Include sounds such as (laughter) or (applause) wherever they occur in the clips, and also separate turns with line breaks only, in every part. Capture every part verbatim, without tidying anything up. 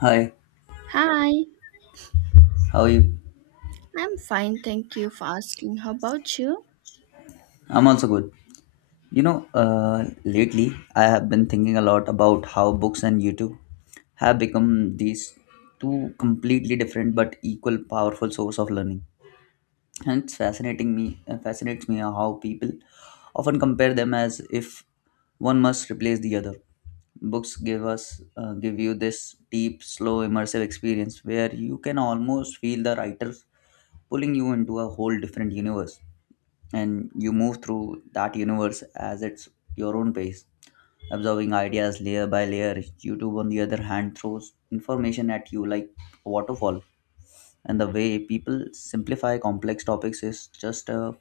Hi,
Hi,
how are you?
I'm fine. Thank you for asking. How about you?
I'm also good. You know, uh, lately I have been thinking a lot about how books and YouTube have become these two completely different but equal powerful source of learning. And it's fascinating me, uh, fascinates me how people often compare them as if one must replace the other. Books give us, uh, give you this deep, slow, immersive experience where you can almost feel the writers pulling you into a whole different universe, and you move through that universe as its your own pace absorbing ideas layer by layer. YouTube on the other hand throws information at you like a waterfall, and the way people simplify complex topics is just a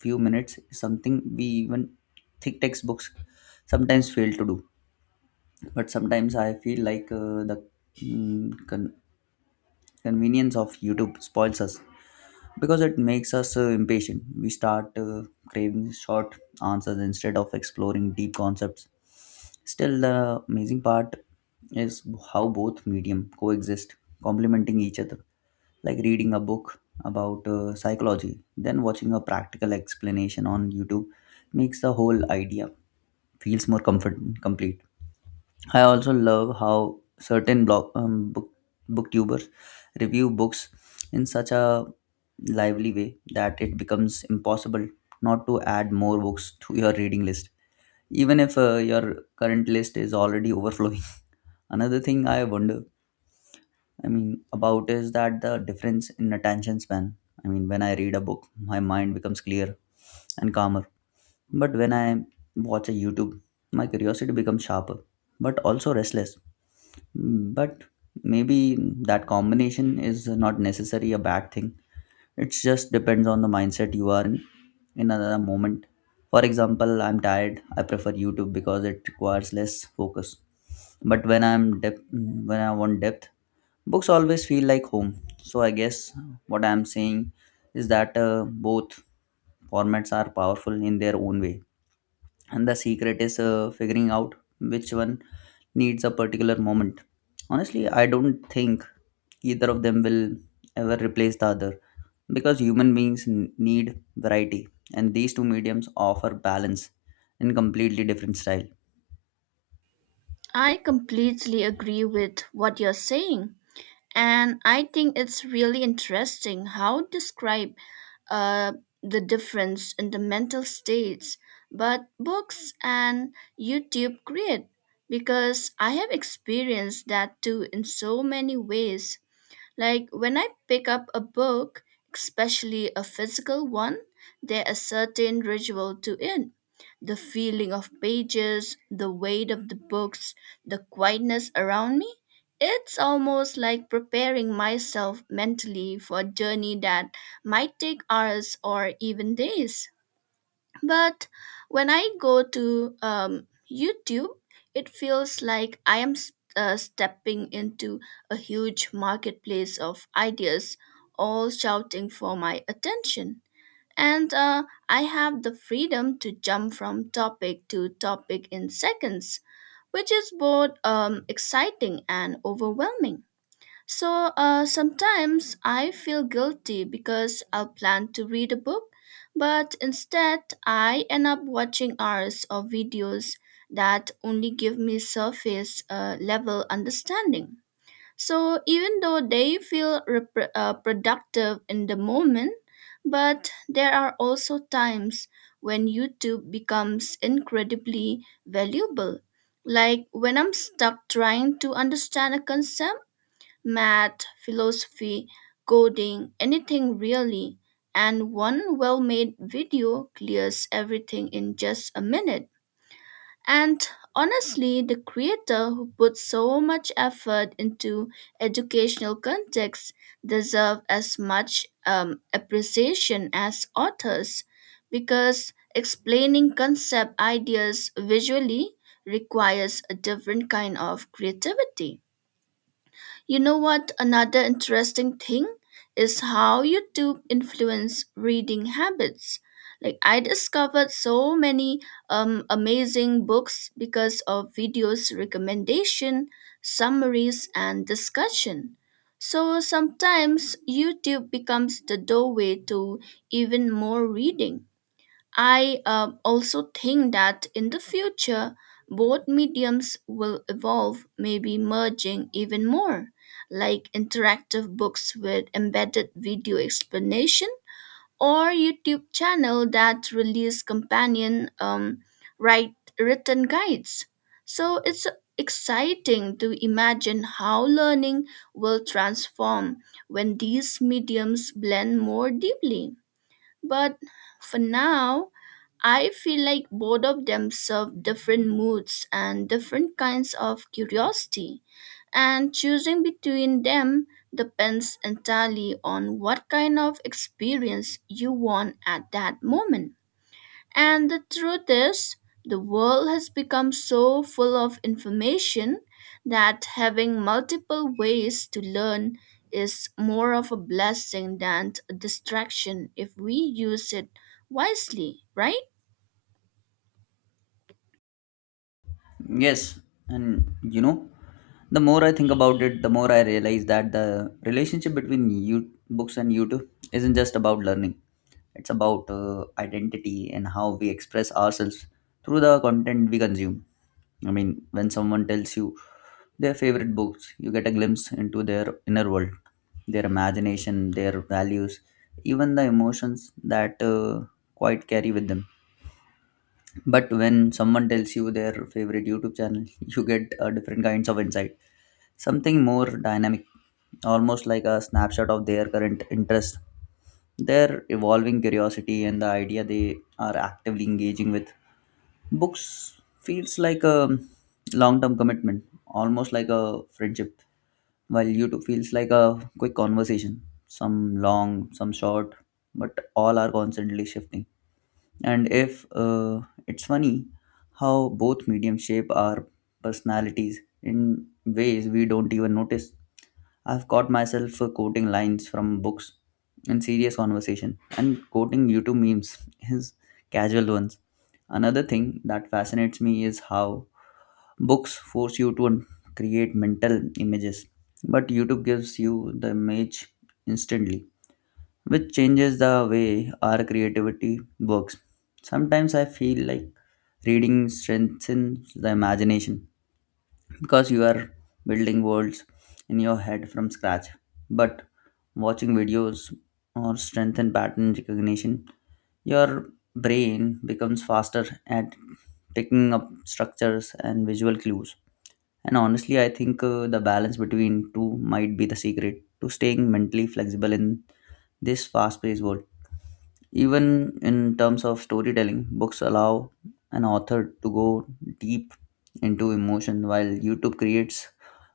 few minutes is something we even thick textbooks sometimes fail to do. But sometimes I feel like uh, the mm, con- convenience of YouTube spoils us because it makes us uh, impatient. We start uh, craving short answers instead of exploring deep concepts. Still, the amazing part is how both medium coexist, complementing each other. Like reading a book about uh, psychology, then watching a practical explanation on YouTube makes the whole idea feels more comfort complete. I also love how certain blog um, book, booktubers review books in such a lively way that it becomes impossible not to add more books to your reading list, even if uh, your current list is already overflowing. (laughs) Another thing I wonder, I mean, about is that the difference in attention span. I mean, when I read a book, my mind becomes clear and calmer, but when I watch a YouTube, my curiosity becomes sharper but also restless, but maybe that combination is not necessarily a bad thing. It just depends on the mindset you are in in another moment. For example, I'm tired. I prefer YouTube because it requires less focus. But when I'm depth, when I want depth, books always feel like home. So I guess what I'm saying is that uh, both formats are powerful in their own way, and the secret is uh, figuring out which one needs a particular moment. Honestly, I don't think either of them will ever replace the other because human beings n- need variety, and these two mediums offer balance in completely different style.
I completely agree with what you're saying. And I think it's really interesting how to describe uh, the difference in the mental states but books and YouTube create because I have experienced that too in so many ways. Like when I pick up a book, especially a physical one, there is certain ritual to it. The feeling of pages, the weight of the books, the quietness around me. It's almost like preparing myself mentally for a journey that might take hours or even days. But when I go to um, YouTube, it feels like I am s- uh, stepping into a huge marketplace of ideas, all shouting for my attention. And uh, I have the freedom to jump from topic to topic in seconds, which is both um, exciting and overwhelming. So uh, sometimes I feel guilty because I'll plan to read a book, but instead I end up watching hours of videos that only give me surface uh, level understanding. So even though they feel repr uh, productive in the moment, but there are also times when YouTube becomes incredibly valuable. Like when I'm stuck trying to understand a concept math, philosophy, coding, anything really. And one well made video clears everything in just a minute. And honestly, the creator who put so much effort into educational context deserve as much um, appreciation as authors because explaining concept ideas visually requires a different kind of creativity. You know what? Another interesting thing is how YouTube influence reading habits. Like I discovered so many um, amazing books because of videos recommendation, summaries, and discussion. So sometimes YouTube becomes the doorway to even more reading. I um, also think that in the future, both mediums will evolve, maybe merging even more, like interactive books with embedded video explanation or YouTube channel that release companion um, write written guides. So it's exciting to imagine how learning will transform when these mediums blend more deeply. But for now, I feel like both of them serve different moods and different kinds of curiosity, and choosing between them depends entirely on what kind of experience you want at that moment. And the truth is, the world has become so full of information that having multiple ways to learn is more of a blessing than a distraction if we use it wisely, right?
Yes, and you know, the more I think about it, the more I realize that the relationship between you books and YouTube isn't just about learning. It's about uh, identity and how we express ourselves through the content we consume. I mean, when someone tells you their favorite books, you get a glimpse into their inner world, their imagination, their values, even the emotions that uh, quite carry with them. But when someone tells you their favorite YouTube channel, (laughs) you get uh, different kinds of insight, something more dynamic, almost like a snapshot of their current interest, their evolving curiosity, and the idea they are actively engaging with. Books feels like a long-term commitment, almost like a friendship, while YouTube feels like a quick conversation, some long, some short, but all are constantly shifting. And if uh, it's funny how both mediums shape our personalities in ways we don't even notice. I've caught myself uh, quoting lines from books in serious conversation and quoting YouTube memes, (laughs) is casual ones. Another thing that fascinates me is how books force you to create mental images, but YouTube gives you the image instantly, which changes the way our creativity works. Sometimes I feel like reading strengthens the imagination because you are building worlds in your head from scratch, but watching videos or strengthen pattern recognition. Your brain becomes faster at picking up structures and visual clues. And honestly, I think uh, the balance between two might be the secret to staying mentally flexible in this fast paced world. Even in terms of storytelling, books allow an author to go deep into emotion, while YouTube creates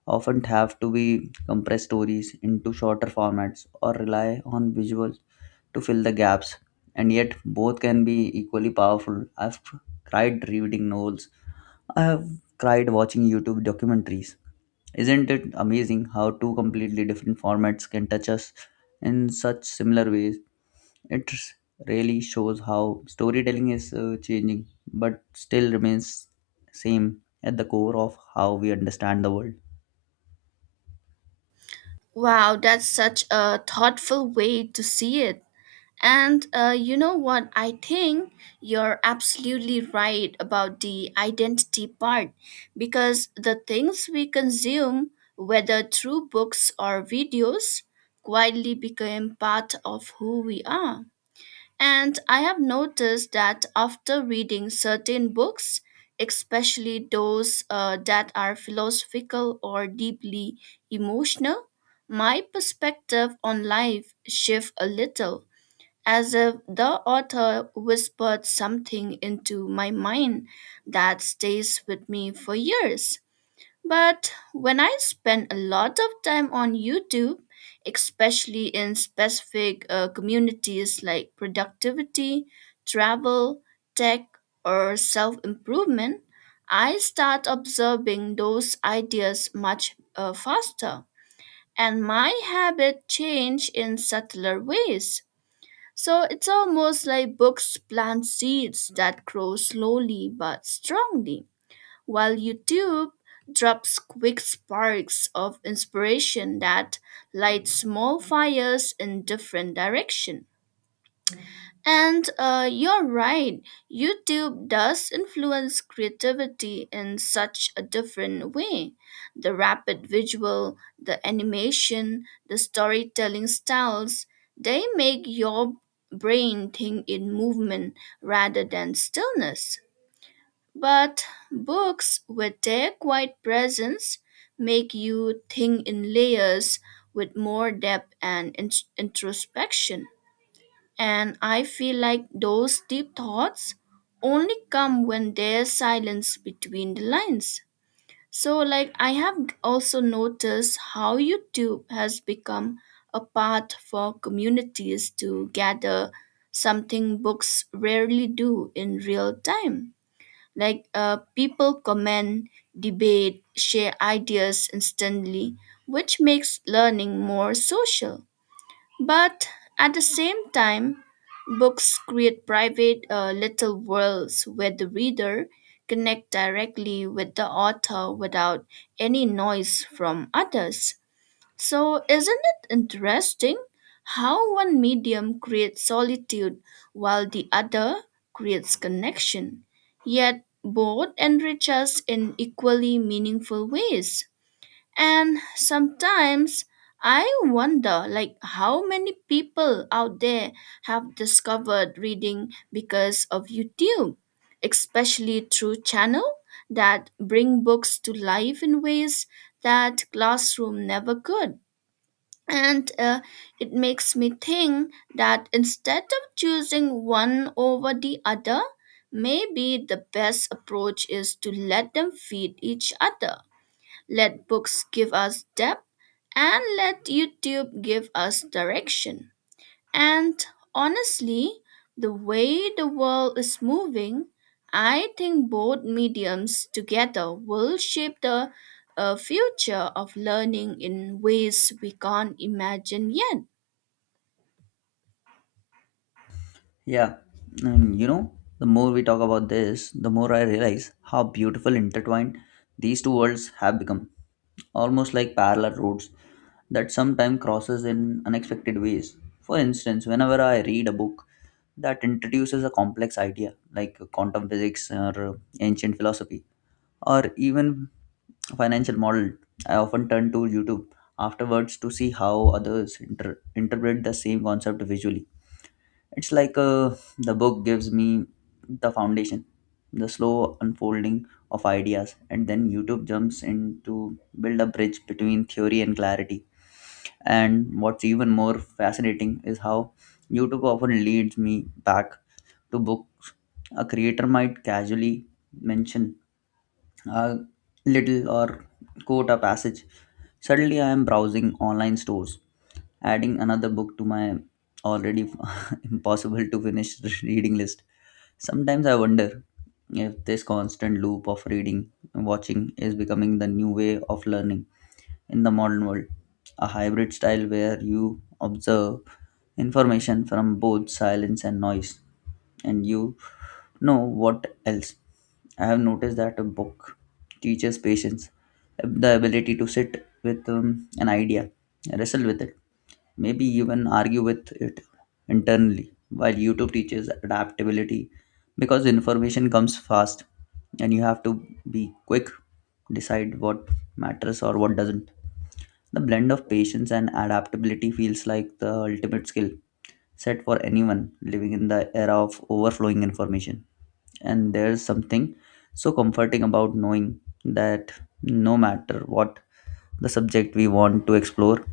often have to be compressed stories into shorter formats or rely on visuals to fill the gaps. And yet, both can be equally powerful. I've cried reading novels, I have cried watching YouTube documentaries. Isn't it amazing how two completely different formats can touch us in such similar ways? It really shows how storytelling is uh, changing but still remains same at the core of how we understand the world.
Wow, that's such a thoughtful way to see it. And uh, you know what? I think you're absolutely right about the identity part because the things we consume, whether through books or videos, quietly become part of who we are. And I have noticed that after reading certain books, especially those uh, that are philosophical or deeply emotional, my perspective on life shifts a little, as if the author whispered something into my mind that stays with me for years. But when I spend a lot of time on YouTube, especially in specific uh, communities like productivity, travel, tech, or self improvement, I start observing those ideas much uh, faster. And my habit change in subtler ways. So it's almost like books plant seeds that grow slowly but strongly while YouTube drops quick sparks of inspiration that light small fires in different direction. And uh, you're right, YouTube does influence creativity in such a different way. The rapid visual, the animation, the storytelling styles, they make your brain think in movement rather than stillness. But books with their quiet presence make you think in layers with more depth and in- introspection. And I feel like those deep thoughts only come when there's silence between the lines. So, like, I have also noticed how YouTube has become a path for communities to gather something books rarely do in real time. Like uh, people comment, debate, share ideas instantly, which makes learning more social. But at the same time, books create private uh, little worlds where the reader connect directly with the author without any noise from others. So, isn't it interesting how one medium creates solitude while the other creates connection? Yet both enrich us in equally meaningful ways. And sometimes I wonder like how many people out there have discovered reading because of YouTube, especially through channel that bring books to life in ways that classroom never could, and uh, it makes me think that instead of choosing one over the other, maybe the best approach is to let them feed each other. Let books give us depth and let youtube give us direction. And honestly, the way the world is moving, I think both mediums together will shape the uh, future of learning in ways we can't imagine yet.
Yeah, and you know, the more we talk about this, the more I realize how beautiful intertwined these two worlds have become, almost like parallel roads that sometimes crosses in unexpected ways. For instance, whenever I read a book that introduces a complex idea like quantum physics or ancient philosophy or even financial model, I often turn to YouTube afterwards to see how others inter- interpret the same concept visually. It's like uh, the book gives me the foundation, the slow unfolding of ideas, and then YouTube jumps in to build a bridge between theory and clarity. And what's even more fascinating is how YouTube often leads me back to books. A creator might casually mention a little or quote a passage. Suddenly, I am browsing online stores, adding another book to my already (laughs) impossible to finish (laughs) reading list. Sometimes I wonder if this constant loop of reading and watching is becoming the new way of learning in the modern world. A hybrid style where you observe information from both silence and noise, and you know what else. I have noticed that a book teaches patience, the ability to sit with um, an idea, wrestle with it, maybe even argue with it internally, while YouTube teaches adaptability because information comes fast and you have to be quick decide what matters or what doesn't. The blend of patience and adaptability feels like the ultimate skill set for anyone living in the era of overflowing information. And there's something so comforting about knowing that no matter what the subject we want to explore,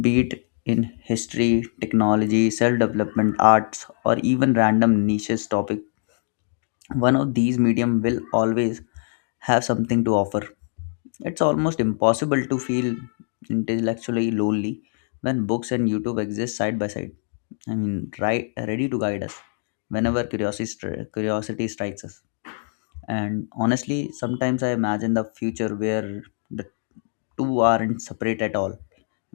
be it in history, technology, self development, arts, or even random niches topic. One of these medium will always have something to offer. It's almost impossible to feel intellectually lonely when books and YouTube exist side by side. I mean, right, ready to guide us whenever curiosity stri- curiosity strikes us. And honestly, sometimes I imagine the future where the two aren't separate at all. I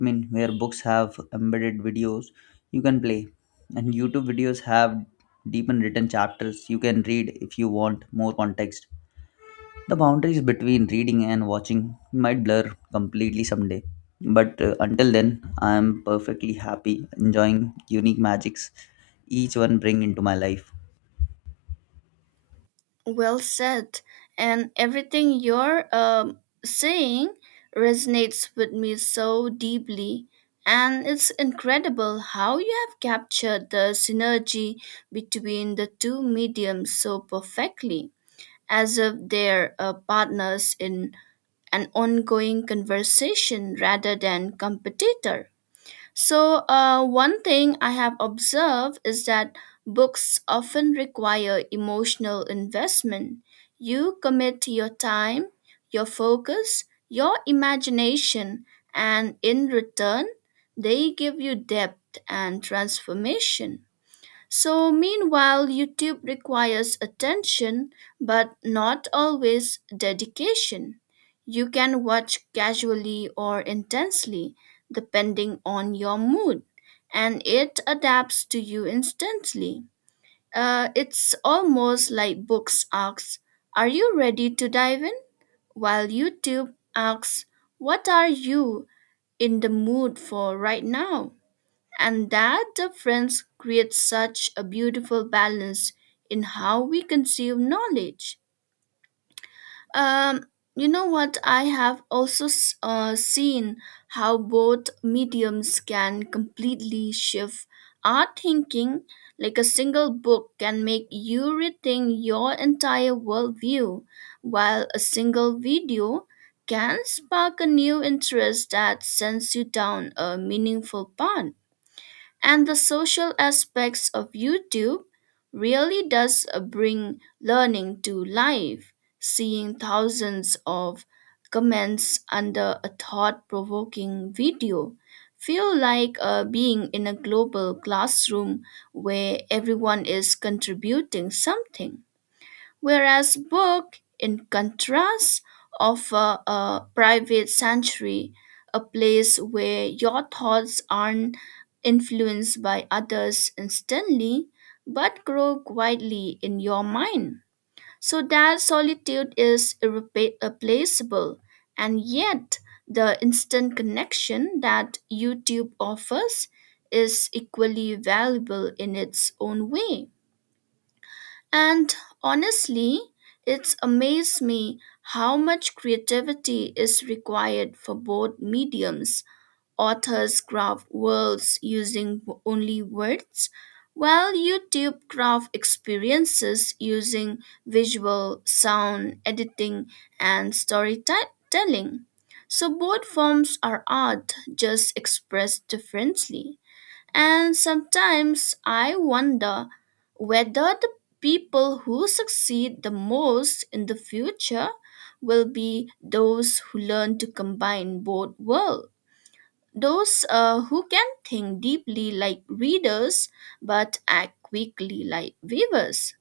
mean, where books have embedded videos you can play, and YouTube videos have deep and written chapters you can read if you want more context. The boundaries between reading and watching might blur completely someday, but uh, until then, I am perfectly happy enjoying unique magics each one bring into my life.
Well said. And everything you're um, saying resonates with me so deeply. And it's incredible how you have captured the synergy between the two mediums so perfectly, as if they're uh, partners in an ongoing conversation rather than competitor. So, uh, one thing I have observed is that books often require emotional investment. You commit your time, your focus, your imagination, and in return, they give you depth and transformation. So, meanwhile, YouTube requires attention but not always dedication. You can watch casually or intensely, depending on your mood, and it adapts to you instantly. Uh, it's almost like books asks, are you ready to dive in? While YouTube asks, what are you in the mood for right now? And that difference creates such a beautiful balance in how we conceive knowledge. Um, you know what? I have also s- uh, seen how both mediums can completely shift our thinking. Like a single book can make you rethink your entire worldview, while a single video can spark a new interest that sends you down a meaningful path, and the social aspects of YouTube really does uh, bring learning to life. Seeing thousands of comments under a thought-provoking video feel like uh, being in a global classroom where everyone is contributing something. Whereas book, in contrast, offer a private sanctuary, a place where your thoughts aren't influenced by others instantly, but grow quietly in your mind. So that solitude is irrepa- irreplaceable, and yet the instant connection that YouTube offers is equally valuable in its own way. And honestly, it's amazed me how much creativity is required for both mediums. Authors craft worlds using w- only words, while YouTube craft experiences using visual, sound, editing, and storytelling. So both forms are art, just expressed differently. And sometimes I wonder whether the people who succeed the most in the future will be those who learn to combine both worlds. Those uh, who can think deeply like readers but act quickly like weavers.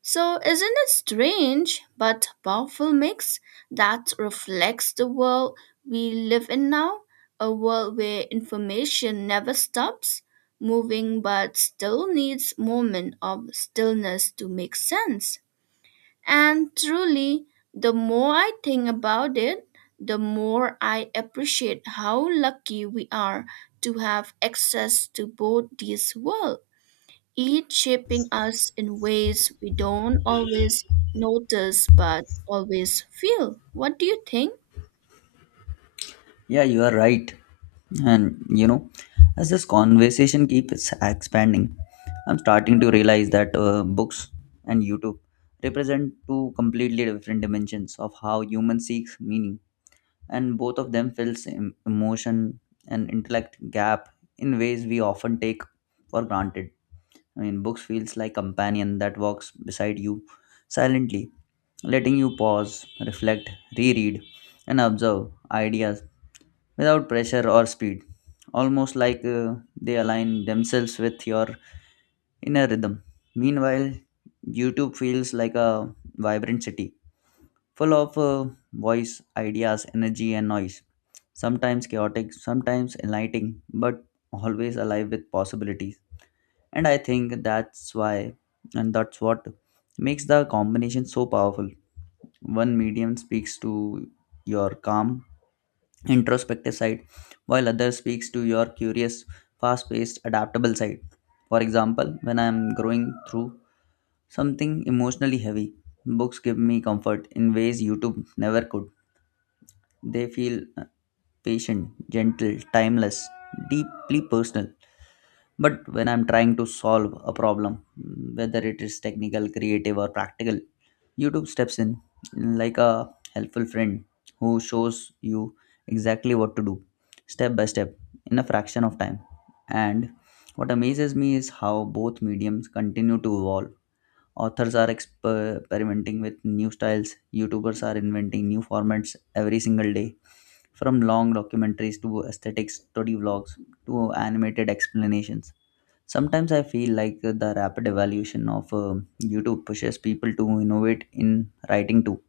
So, isn't it strange but powerful mix that reflects the world we live in now? A world where information never stops moving but still needs moment of stillness to make sense. And truly, the more I think about it, the more I appreciate how lucky we are to have access to both these worlds, each shaping us in ways we don't always notice but always feel. What do you think?
Yeah, you are right. And you know, as this conversation keeps expanding, I'm starting to realize that uh, books and YouTube represent two completely different dimensions of how human seeks meaning, and both of them fills em- emotion and intellect gap in ways we often take for granted. I mean, books feels like companion that walks beside you silently, letting you pause, reflect, reread, and observe ideas without pressure or speed, almost like uh, they align themselves with your inner rhythm. Meanwhile, YouTube feels like a vibrant city, full of uh, voice, ideas, energy, and noise. Sometimes chaotic, sometimes enlightening, but always alive with possibilities. And I think that's why, and that's what makes the combination so powerful. One medium speaks to your calm introspective side, while others speaks to your curious, fast-paced, adaptable side. For example, when I am growing through something emotionally heavy, books give me comfort in ways YouTube never could. They feel uh, patient, gentle, timeless, deeply personal. But when I'm trying to solve a problem, whether it is technical, creative, or practical, YouTube steps in like a helpful friend who shows you exactly what to do step by step in a fraction of time. And what amazes me is how both mediums continue to evolve. Authors are exper- experimenting with new styles, YouTubers are inventing new formats every single day, from long documentaries to aesthetic study vlogs to animated explanations. Sometimes I feel like the rapid evolution of uh, YouTube pushes people to innovate in writing too,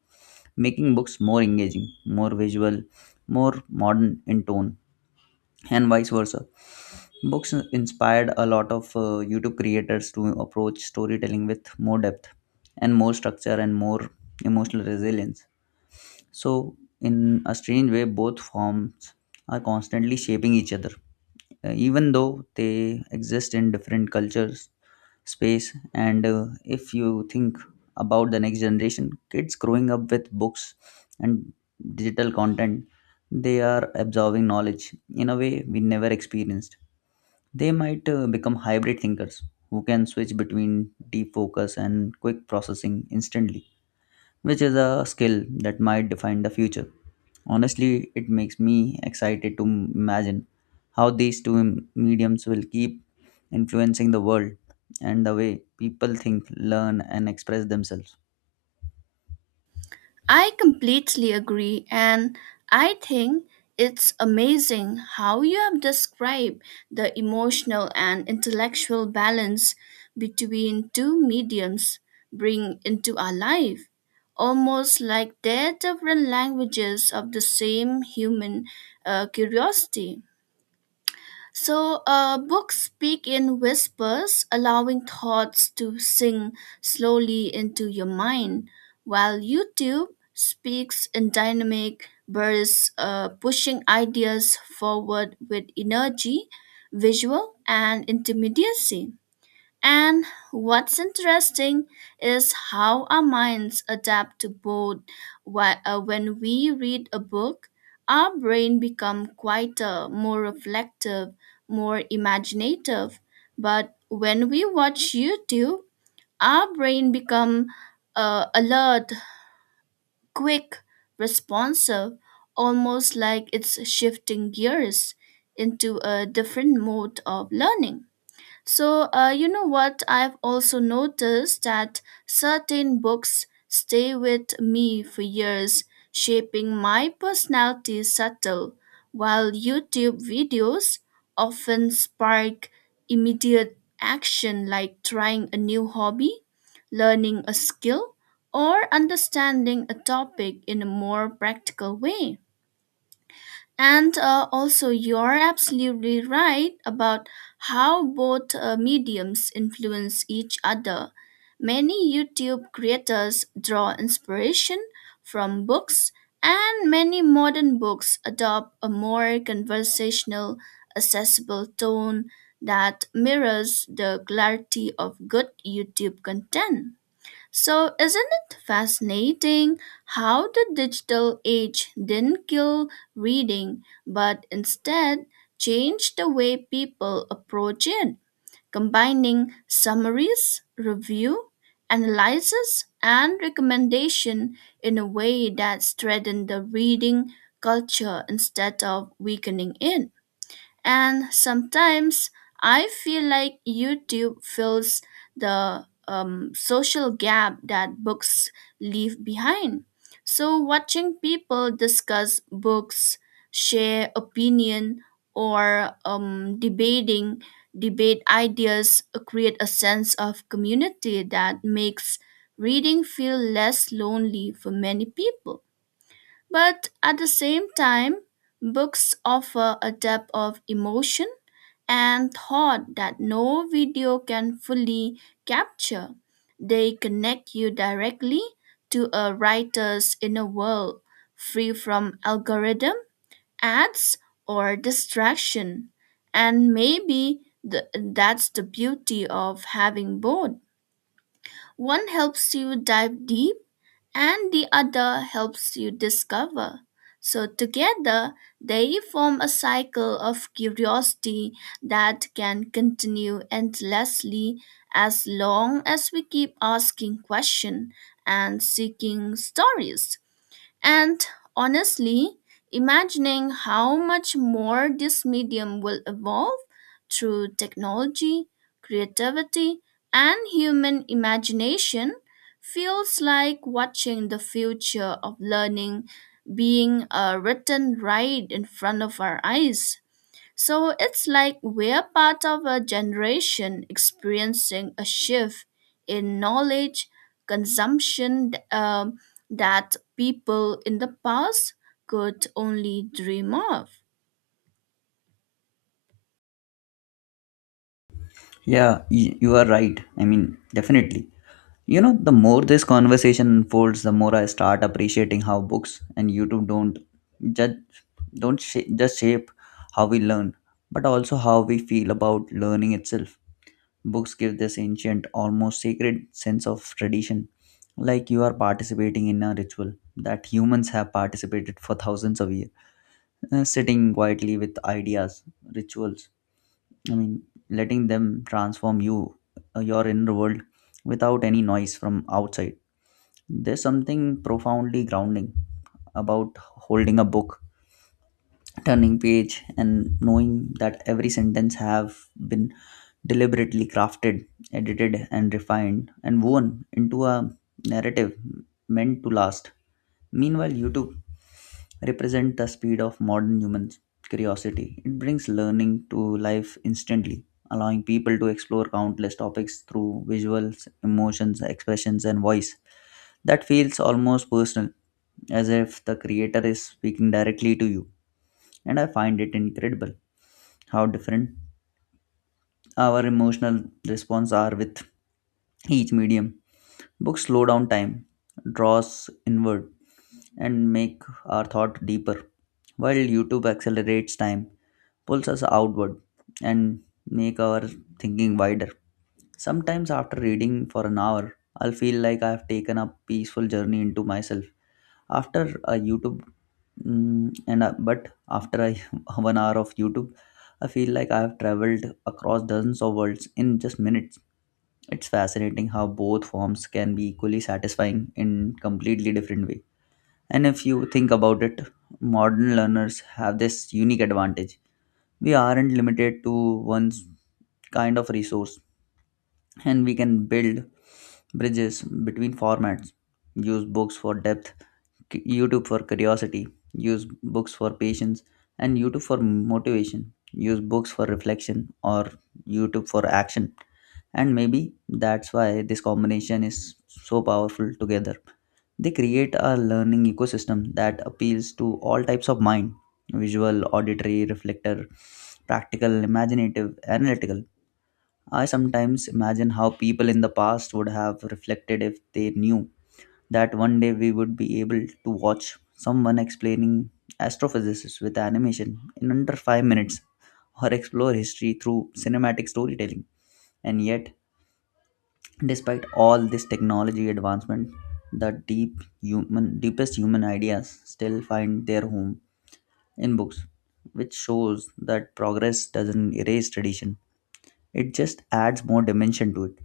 making books more engaging, more visual, more modern in tone, and vice versa. Books inspired a lot of uh, YouTube creators to approach storytelling with more depth and more structure and more emotional resilience. So, in a strange way, both forms are constantly shaping each other uh, even though they exist in different cultures space. And uh, if you think about the next generation kids growing up with books and digital content, they are absorbing knowledge in a way we never experienced. They might uh, become hybrid thinkers who can switch between deep focus and quick processing instantly, which is a skill that might define the future. Honestly, it makes me excited to imagine how these two mediums will keep influencing the world and the way people think, learn, and express themselves.
I completely agree, and I think it's amazing how you have described the emotional and intellectual balance between two mediums bring into our life, almost like they're different languages of the same human uh, curiosity. So, uh, books speak in whispers, allowing thoughts to sink slowly into your mind, while YouTube speaks in dynamic bursts, uh, pushing ideas forward with energy, visual, and intermediacy. And what's interesting is how our minds adapt to both. Wh- uh, When we read a book, our brain becomes quieter, more reflective, more imaginative. But when we watch YouTube, our brain becomes uh, alert, quick, responsive, almost like it's shifting gears into a different mode of learning. So, uh, you know what? I've also noticed that certain books stay with me for years, shaping my personality subtle, while YouTube videos often spark immediate action like trying a new hobby, learning a skill, or understanding a topic in a more practical way. And uh, also, you're absolutely right about how both uh, mediums influence each other. Many YouTube creators draw inspiration from books, and many modern books adopt a more conversational, accessible tone that mirrors the clarity of good YouTube content. So, isn't it fascinating how the digital age didn't kill reading, but instead changed the way people approach it, combining summaries, review, analysis, and recommendation in a way that strengthened the reading culture instead of weakening it? And sometimes I feel like YouTube fills the um, social gap that books leave behind. So, watching people discuss books, share opinion, or um, debating debate ideas create a sense of community that makes reading feel less lonely for many people. But at the same time, books offer a depth of emotion and thought that no video can fully capture. They connect you directly to a writer's inner world, free from algorithm, ads, or distraction. And maybe the, that's the beauty of having both. One helps you dive deep and the other helps you discover. So, together, they form a cycle of curiosity that can continue endlessly as long as we keep asking questions and seeking stories. And honestly, imagining how much more this medium will evolve through technology, creativity, and human imagination feels like watching the future of learning being uh, written right in front of our eyes. So it's like we're part of a generation experiencing a shift in knowledge consumption um, that people in the past could only dream of.
Yeah, y- you are right. I mean, definitely. You know, the more this conversation unfolds, the more I start appreciating how books and YouTube don't judge, don't sh- just shape how we learn, but also how we feel about learning itself. Books give this ancient, almost sacred sense of tradition, like you are participating in a ritual that humans have participated for thousands of years. Uh, sitting quietly with ideas, rituals. I mean, letting them transform you, uh, your inner world, without any noise from outside. There's something profoundly grounding about holding a book turning page and knowing that every sentence have been deliberately crafted, edited and refined and woven into a narrative meant to last. Meanwhile, YouTube represent the speed of modern humans curiosity. It brings learning to life instantly, allowing people to explore countless topics through visuals emotions expressions and voice that feels almost personal, as if the creator is speaking directly to you. And I find it incredible how different our emotional response are with each medium. Books slow down time, draw us inward, and make our thought deeper, while YouTube accelerates time, pulls us outward, and make our thinking wider. Sometimes after reading for an hour, I'll feel like I've taken a peaceful journey into myself. After a YouTube, Mm, and uh, but after I (laughs) one hour of YouTube, I feel like I have traveled across dozens of worlds in just minutes. It's fascinating how both forms can be equally satisfying in completely different way. And if you think about it, modern learners have this unique advantage. We aren't limited to one kind of resource, and we can build bridges between formats, use books for depth, K- YouTube for curiosity, use books for patience, and YouTube for motivation. Use books for reflection or YouTube for action. And maybe that's why this combination is so powerful together. They create a learning ecosystem that appeals to all types of mind visual, auditory, reflector, practical, imaginative, analytical. I sometimes imagine how people in the past would have reflected if they knew that one day we would be able to watch someone explaining astrophysics with animation in under five minutes or explore history through cinematic storytelling. And yet, despite all this technology advancement, the deep human deepest human ideas still find their home in books, which shows that progress doesn't erase tradition. It just adds more dimension to it.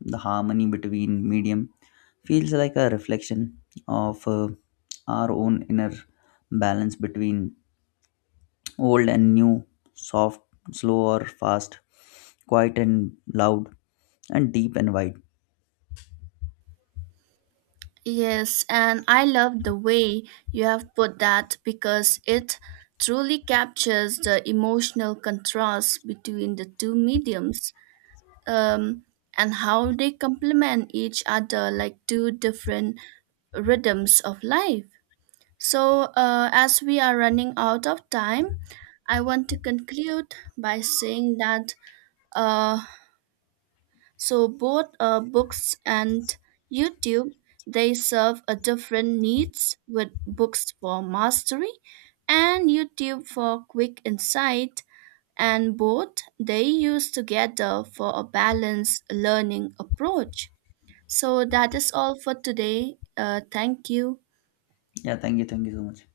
The harmony between medium feels like a reflection of uh, our own inner balance between old and new, soft, slow or fast, quiet and loud, and deep and wide.
Yes, and I love the way you have put that because it truly captures the emotional contrast between the two mediums um, and how they complement each other like two different rhythms of life. So, uh, as we are running out of time, I want to conclude by saying that uh, so both uh, books and YouTube they serve a different needs with books for mastery and YouTube for quick insight and both they use together for a balanced learning approach. So that is all for today. Uh, thank you.
Yeah, thank you, thank you so much.